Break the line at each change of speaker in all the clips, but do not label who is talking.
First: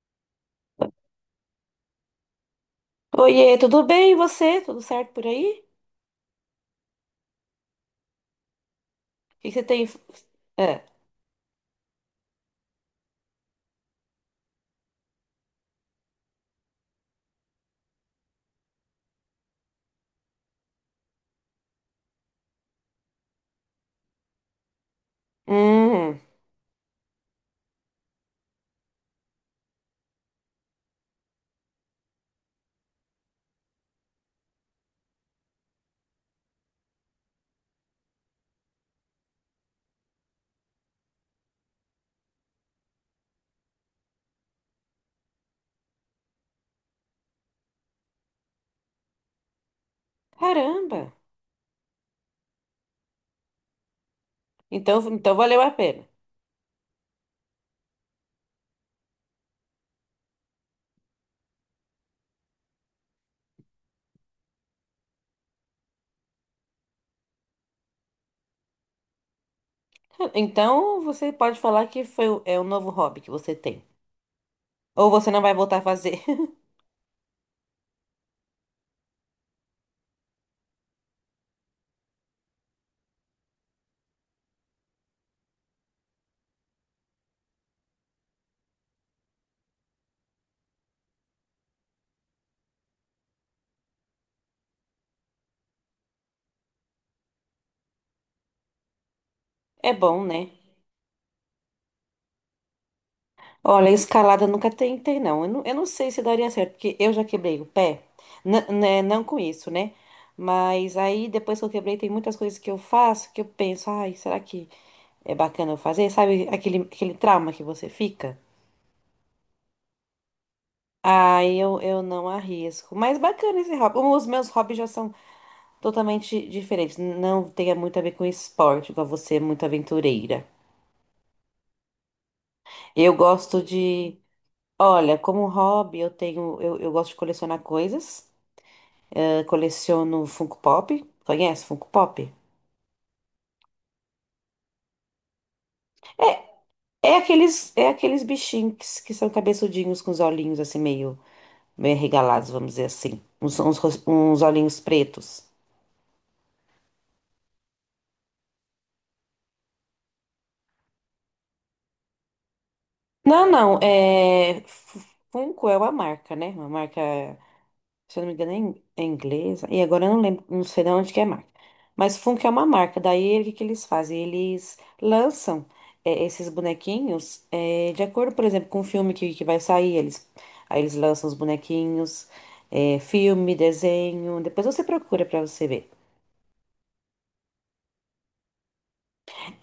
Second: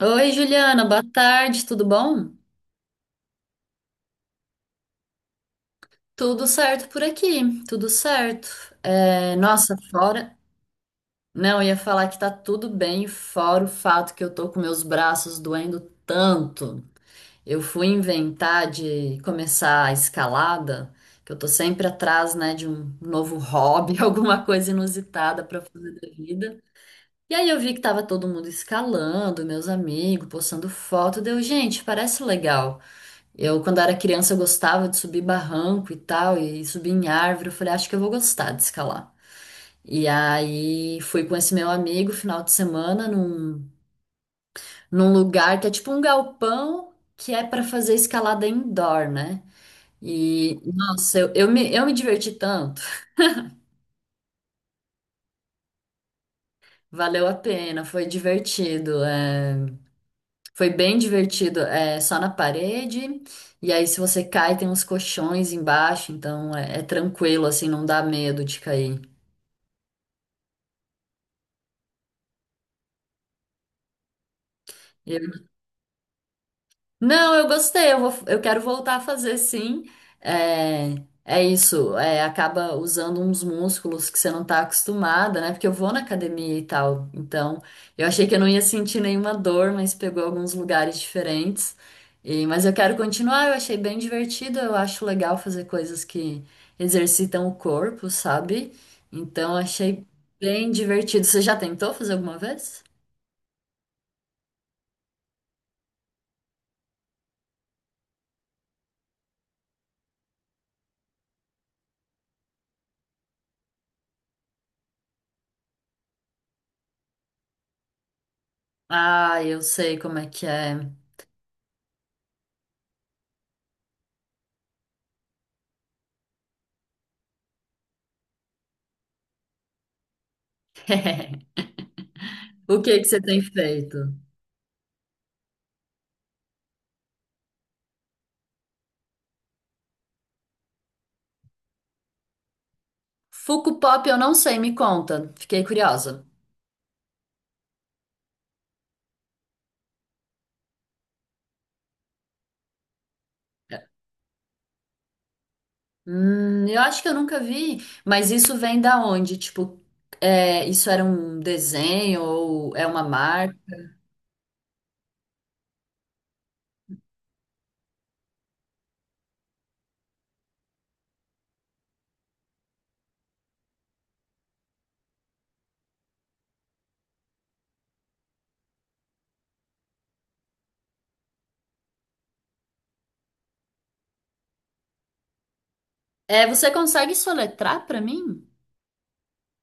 Oi, Juliana, boa tarde, tudo bom?
Oiê, tudo bem? E você? Tudo certo por aí?
Tudo certo por aqui, tudo certo. É,
O que que você
nossa,
tem?
fora.
É.
Não, eu ia falar que tá tudo bem, fora o fato que eu tô com meus braços doendo tanto. Eu fui inventar de começar a escalada, que eu tô sempre atrás, né, de um novo hobby, alguma coisa inusitada pra fazer da
Hum,
vida. E aí eu vi que tava todo mundo escalando, meus amigos, postando foto, deu, gente, parece legal. Eu, quando era criança, eu gostava de subir barranco e tal, e subir em árvore. Eu falei, acho que eu vou gostar de escalar. E aí fui com esse meu amigo final de semana num lugar que é tipo um galpão que é para fazer escalada indoor, né? E
caramba.
nossa, eu me diverti tanto,
Então, então valeu a pena.
valeu a pena, foi divertido, é, foi bem divertido, é só na parede. E aí, se você cai, tem uns colchões embaixo, então é tranquilo, assim, não dá medo de cair.
Então você pode falar que foi, é um novo hobby que você tem. Ou você não vai voltar a fazer.
Não, eu gostei, eu vou, eu quero voltar a fazer sim. É, é isso, é, acaba usando uns músculos que você não tá acostumada, né? Porque eu vou na academia e tal, então eu achei que eu não ia sentir nenhuma dor, mas pegou alguns lugares diferentes. E, mas eu quero continuar, eu achei bem divertido, eu acho legal fazer coisas que exercitam o corpo, sabe? Então eu
É
achei
bom, né?
bem divertido. Você já tentou fazer alguma vez?
Olha, escalada eu nunca tentei, não. Eu não sei se daria certo, porque eu já quebrei o pé. Né, não com isso, né? Mas aí, depois que eu quebrei, tem muitas coisas que eu faço que eu penso, ai, será que é bacana eu fazer? Sabe aquele trauma que você fica?
Ah, eu sei como é que é.
Ah, eu não arrisco. Mas bacana esse hobby. Os meus hobbies já são totalmente diferentes. Não tem muito a ver com esporte, igual você é muito aventureira.
O que que
Eu
você tem
gosto
feito?
de. Olha, como hobby, eu tenho. Eu gosto de colecionar coisas. Coleciono Funko Pop. Conhece Funko Pop?
Funko Pop eu não sei, me conta. Fiquei curiosa.
É aqueles bichinhos que são cabeçudinhos com os olhinhos assim meio arregalados, vamos dizer assim. Uns olhinhos pretos.
Eu acho que eu nunca vi, mas isso vem da onde? Tipo, é, isso era um desenho ou é uma
Não,
marca?
não, é... Funko é uma marca, né? Uma marca, se eu não me engano, é inglesa. E agora eu não lembro, não sei de onde que é a marca. Mas Funko é uma marca. Daí, o que que eles fazem? Eles lançam esses bonequinhos de acordo, por exemplo, com o filme que vai sair. Aí eles lançam os bonequinhos, filme, desenho. Depois você procura pra você ver.
É, você consegue soletrar pra mim?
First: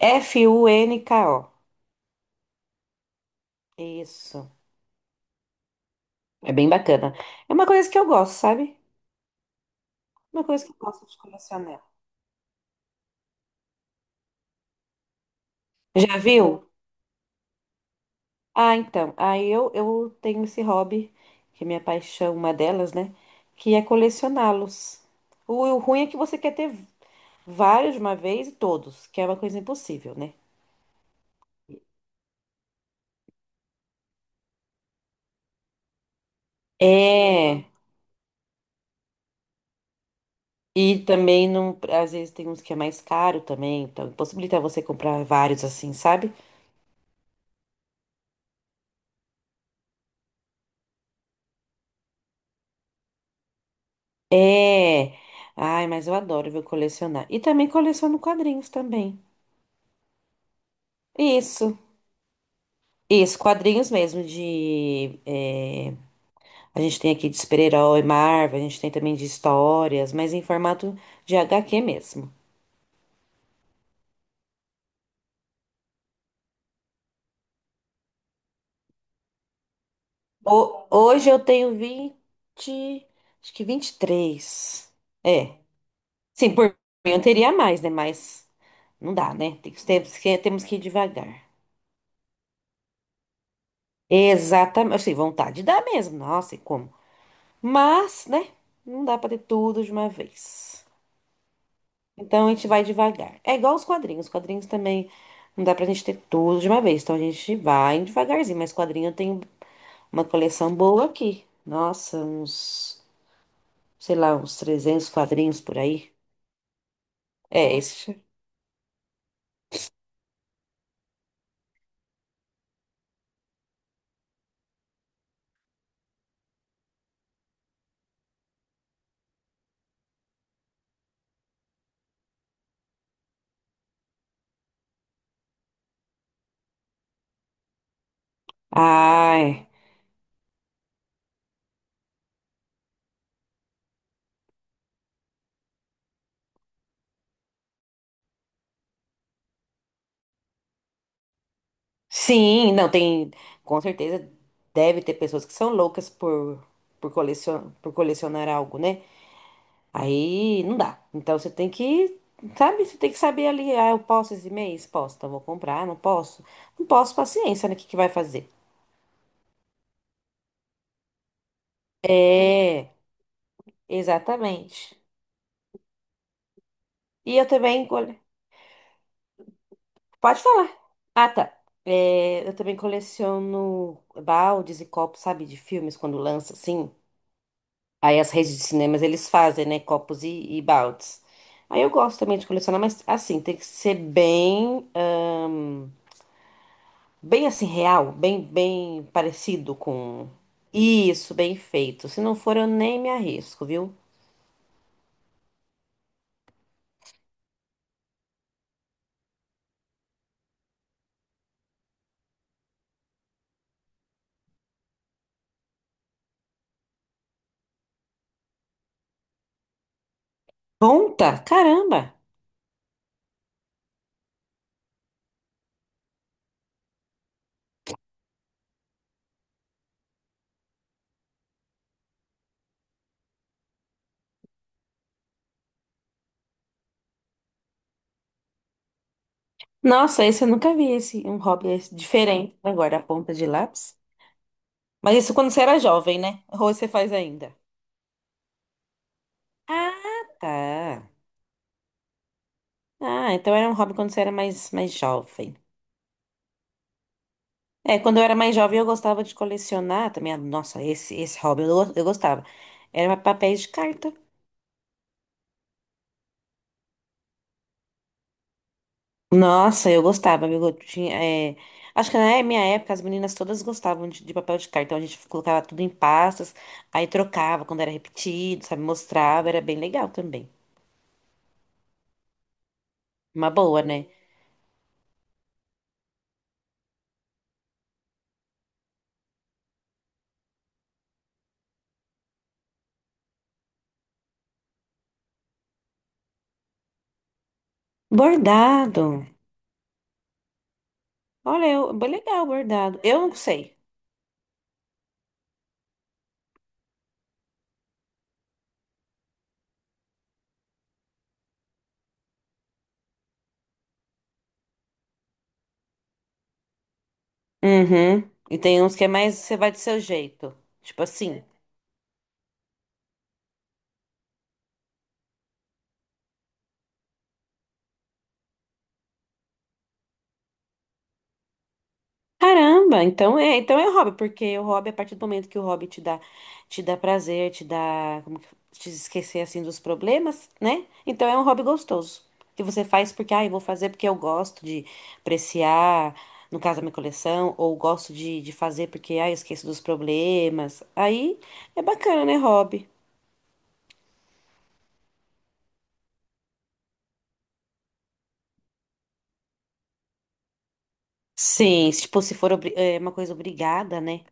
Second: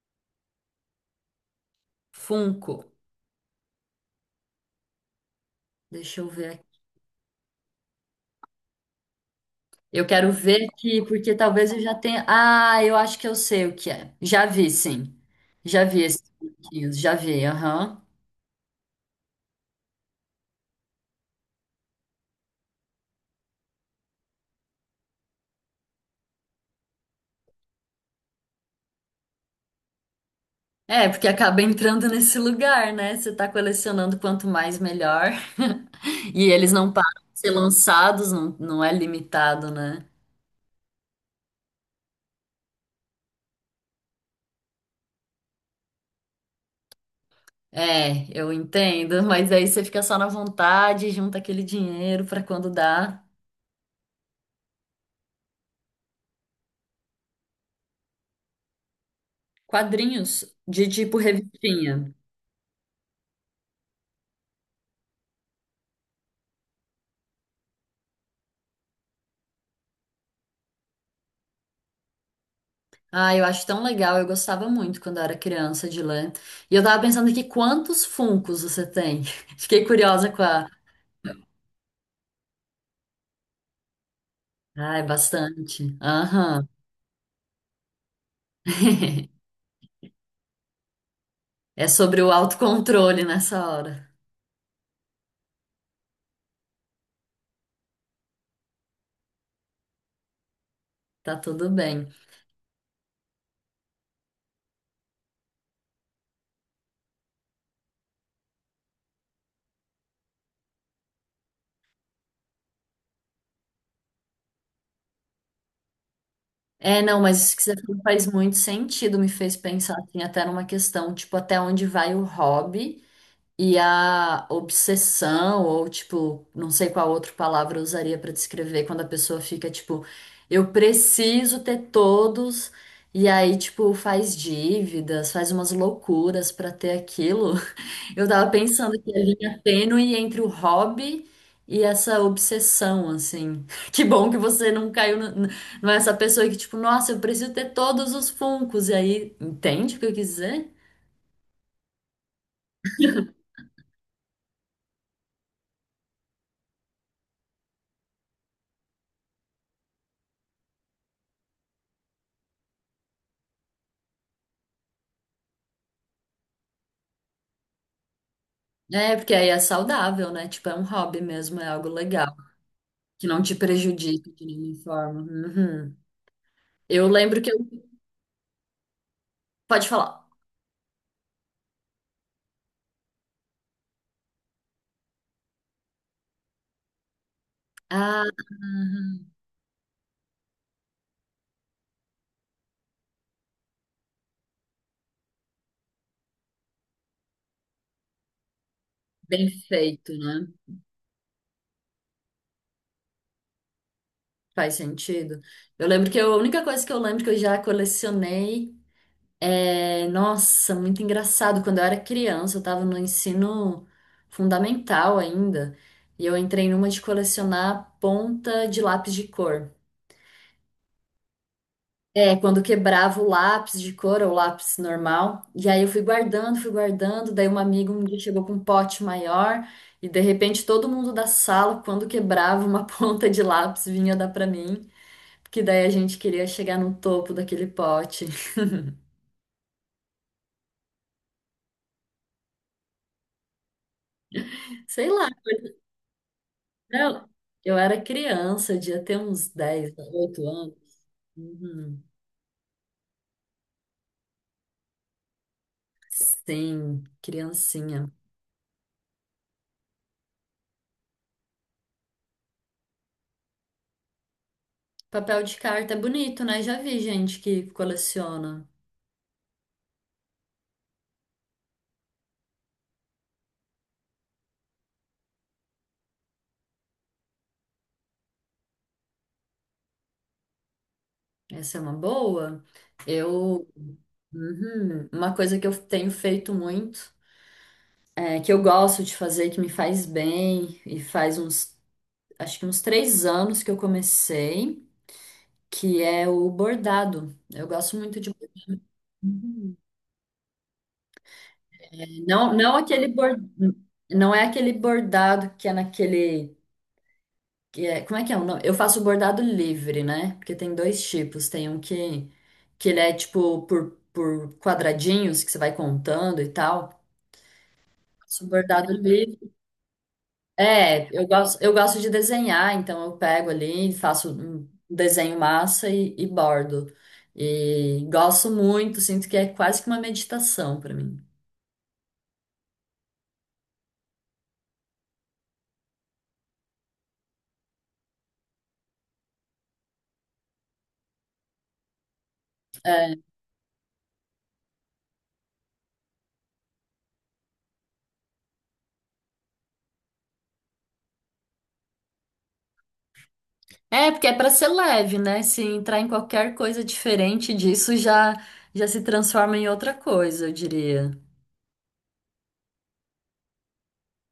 F-U-N-K-O.
Funko.
Isso.
Deixa eu ver
É bem
aqui.
bacana. É uma coisa que eu gosto, sabe?
Eu quero
Uma
ver
coisa que eu
aqui,
gosto de
porque talvez eu
colecionar.
já tenha. Ah, eu acho que eu sei o que é. Já vi, sim. Já vi
Já
esses
viu?
funkinhos, já vi, aham.
Ah, então. Eu tenho esse hobby, que é minha paixão, uma delas, né? Que é colecioná-los. O ruim é que você quer ter vários de uma vez e todos, que é uma coisa impossível, né?
É, porque acaba entrando nesse lugar, né? Você tá colecionando quanto mais melhor. E eles não param de ser
É.
lançados, não, não é limitado, né?
E também não, às vezes tem uns que é mais caro também, então possibilita você comprar vários assim, sabe?
É, eu entendo, mas aí você fica só na vontade, junta aquele dinheiro pra quando dá.
É. Ai, mas eu adoro ver colecionar. E também coleciono quadrinhos também.
Quadrinhos de tipo
Isso.
revistinha.
Isso, quadrinhos mesmo de. A gente tem aqui de super-herói, Marvel, a gente tem também de histórias, mas em formato de HQ mesmo.
Ah, eu acho tão legal, eu gostava muito quando eu era criança de ler. E eu tava pensando aqui quantos Funkos você tem? Fiquei curiosa com a.
Hoje eu tenho 20, acho que 23.
Ah, é
É.
bastante.
Sim,
Aham.
por mim eu teria mais, né? Mas não dá, né? Temos temos que ir devagar.
É sobre o autocontrole nessa hora.
Exatamente. Assim, vontade dá mesmo. Nossa, e como? Mas, né? Não dá pra ter tudo de uma vez.
Tá tudo bem.
Então a gente vai devagar. É igual os quadrinhos. Os quadrinhos também não dá pra gente ter tudo de uma vez. Então a gente vai devagarzinho. Mas quadrinho eu tenho uma coleção boa aqui. Nossa, uns, sei lá, uns 300 quadrinhos por aí.
É, não, mas isso que
É
você falou
esse.
faz muito sentido, me fez pensar assim, até numa questão, tipo, até onde vai o hobby e a obsessão, ou tipo, não sei qual outra palavra eu usaria pra descrever quando a pessoa fica, tipo, eu preciso ter todos, e aí, tipo, faz dívidas, faz umas loucuras pra ter aquilo. Eu tava pensando que a linha
Ai,
tênue entre o hobby e essa obsessão, assim. Que bom que você não caiu, não é essa pessoa que, tipo, nossa, eu preciso ter todos os funcos. E aí, entende o que eu quis dizer?
sim, não tem. Com certeza deve ter pessoas que são loucas por colecionar algo, né? Aí não dá. Então você tem que, sabe? Você tem que saber ali, ah, eu posso esse mês? Posso, então vou comprar, não posso. Não posso, paciência, né? O que que vai fazer?
É, porque aí é saudável, né? Tipo, é um hobby mesmo, é algo legal,
É,
que não te prejudica de nenhuma
exatamente.
forma. Uhum. Eu
E
lembro
eu
que eu.
também, cole-
Pode falar.
pode falar. Ah, tá. É, eu também coleciono baldes e copos, sabe, de filmes quando lança, assim. Aí
Ah,
as redes de cinemas eles
uhum.
fazem, né, copos e baldes. Aí eu gosto também de colecionar, mas assim, tem que ser bem. Bem assim, real, bem
Bem
parecido
feito,
com.
né?
Isso, bem feito. Se não for, eu nem me arrisco, viu?
Faz sentido. Eu lembro que eu- A única coisa que eu lembro que eu já colecionei. É, nossa, muito engraçado. Quando eu era criança, eu estava no ensino fundamental ainda, e eu entrei numa de colecionar ponta de lápis de cor.
Ponta? Caramba!
É, quando quebrava o lápis de cor ou lápis normal. E aí eu fui guardando, fui guardando. Daí uma amiga um dia chegou com um pote maior. E de repente todo mundo da sala, quando quebrava uma ponta de lápis, vinha dar pra mim. Porque daí a gente queria chegar no topo daquele pote.
Nossa, esse eu nunca vi, esse, um hobby esse diferente. Agora, a ponta de lápis.
Sei
Mas
lá.
isso quando você era jovem, né? Ou você faz
Eu,
ainda?
eu era criança, eu devia ter uns dez,
Ah,
oito
tá.
anos. Uhum.
Ah, então era um hobby quando você era mais jovem.
Sim,
É,
criancinha.
quando eu era mais jovem, eu gostava de colecionar também. Nossa, esse hobby eu, eu gostava. Era papéis de carta.
Papel de carta é bonito, né? Já vi gente que coleciona.
Nossa, eu gostava, viu? Eu tinha, é, acho que na minha época as meninas todas gostavam de papel de carta, então a gente colocava tudo em pastas, aí trocava quando era repetido, sabe? Mostrava, era bem legal também.
Essa é uma boa.
Uma
Eu,
boa, né?
uhum, uma coisa que eu tenho feito muito, é, que eu gosto de fazer, que me faz bem, e faz uns, acho que uns 3 anos que eu comecei, que é o bordado. Eu gosto muito de.
Bordado.
Uhum.
Olha, eu, bem legal
Não, não
bordado.
aquele
Eu não
bor...
sei.
não é aquele bordado que é naquele que é... como é que é? O nome? Eu faço bordado livre, né? Porque tem 2 tipos, tem um que ele é tipo por quadradinhos que você vai contando e tal.
Uhum.
Faço
E tem
bordado
uns que é mais
livre.
você vai do seu jeito. Tipo
É, eu
assim.
gosto eu gosto de desenhar, então eu pego ali, faço um desenho massa e bordo. E gosto muito, sinto que é quase que uma meditação pra mim.
Caramba, então é hobby, porque o hobby, a partir do momento que o hobby te dá prazer, te dá, como que, te esquecer assim dos problemas, né? Então é um hobby gostoso, que você faz
É,
porque, ah, eu vou fazer porque eu gosto de apreciar, no caso, a minha coleção, ou gosto de fazer porque, ah, eu esqueço dos problemas. Aí é bacana, né, hobby?
É, porque é para ser leve, né? Se entrar em qualquer coisa diferente disso, já se transforma em outra coisa, eu diria.
Sim, se, tipo, se é uma coisa obrigada, né?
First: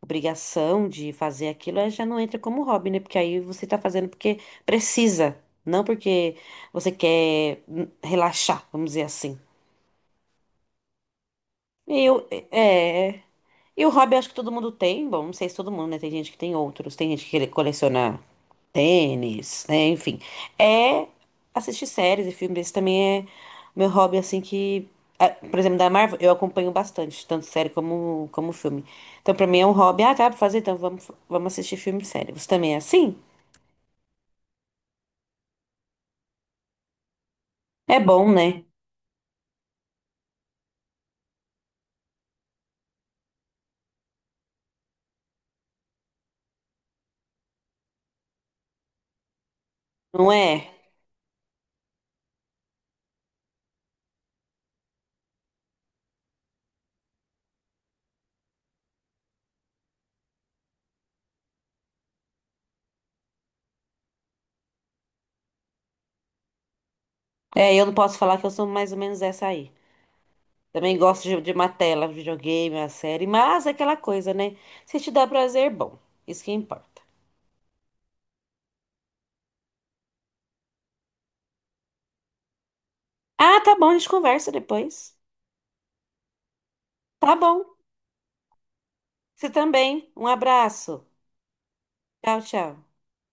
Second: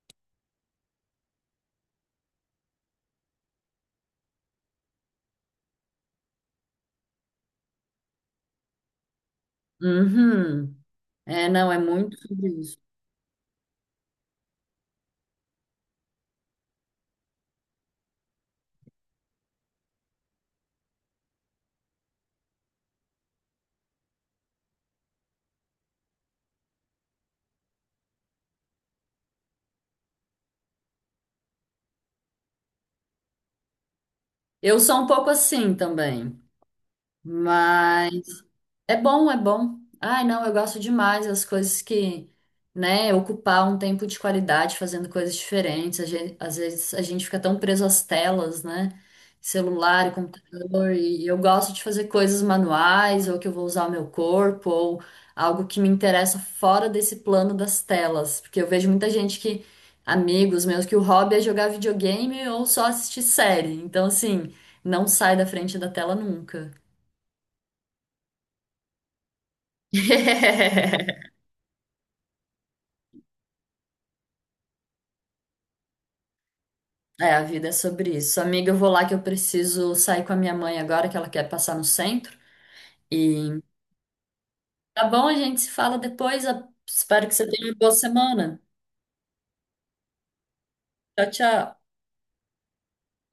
Obrigação de fazer aquilo, aí já não entra como hobby, né? Porque aí você tá fazendo porque precisa, não porque você quer relaxar, vamos dizer assim.
Uhum. É, não, é
E
muito
Eu,
sobre isso.
é, e o hobby eu acho que todo mundo tem, bom, não sei se todo mundo, né? Tem gente que tem outros, tem gente que coleciona tênis, né? Enfim, é assistir séries e filmes. Esse também é meu hobby, assim, que... Por exemplo, da Marvel, eu acompanho bastante, tanto série como filme. Então, pra mim é um hobby. Ah, dá pra fazer? Então, vamos assistir filme e série. Você também é assim?
Eu sou um pouco assim também,
É
mas.
bom, né?
É bom, é bom. Ai, não, eu gosto demais das coisas que, né, ocupar um tempo de qualidade fazendo coisas diferentes. Às vezes a gente fica tão preso às telas, né? Celular,
Não é?
computador, e eu gosto de fazer coisas manuais, ou que eu vou usar o meu corpo, ou algo que me interessa fora desse plano das telas. Porque eu vejo muita gente que, amigos meus, que o hobby é jogar videogame ou só assistir série. Então, assim, não sai da frente da tela nunca.
É, eu não posso falar que eu sou mais ou menos essa aí. Também gosto de uma tela, videogame, uma série, mas é aquela coisa, né? Se te dá prazer, bom. Isso que importa.
É, a vida é sobre isso. Amiga, eu vou lá que eu preciso sair com a minha mãe agora, que ela quer passar no centro. E
Ah, tá bom, a gente conversa
tá
depois.
bom, a gente se fala depois. Espero que
Tá
você
bom.
tenha uma boa semana.
Você também. Um abraço.
Tchau, tchau.
Tchau, tchau.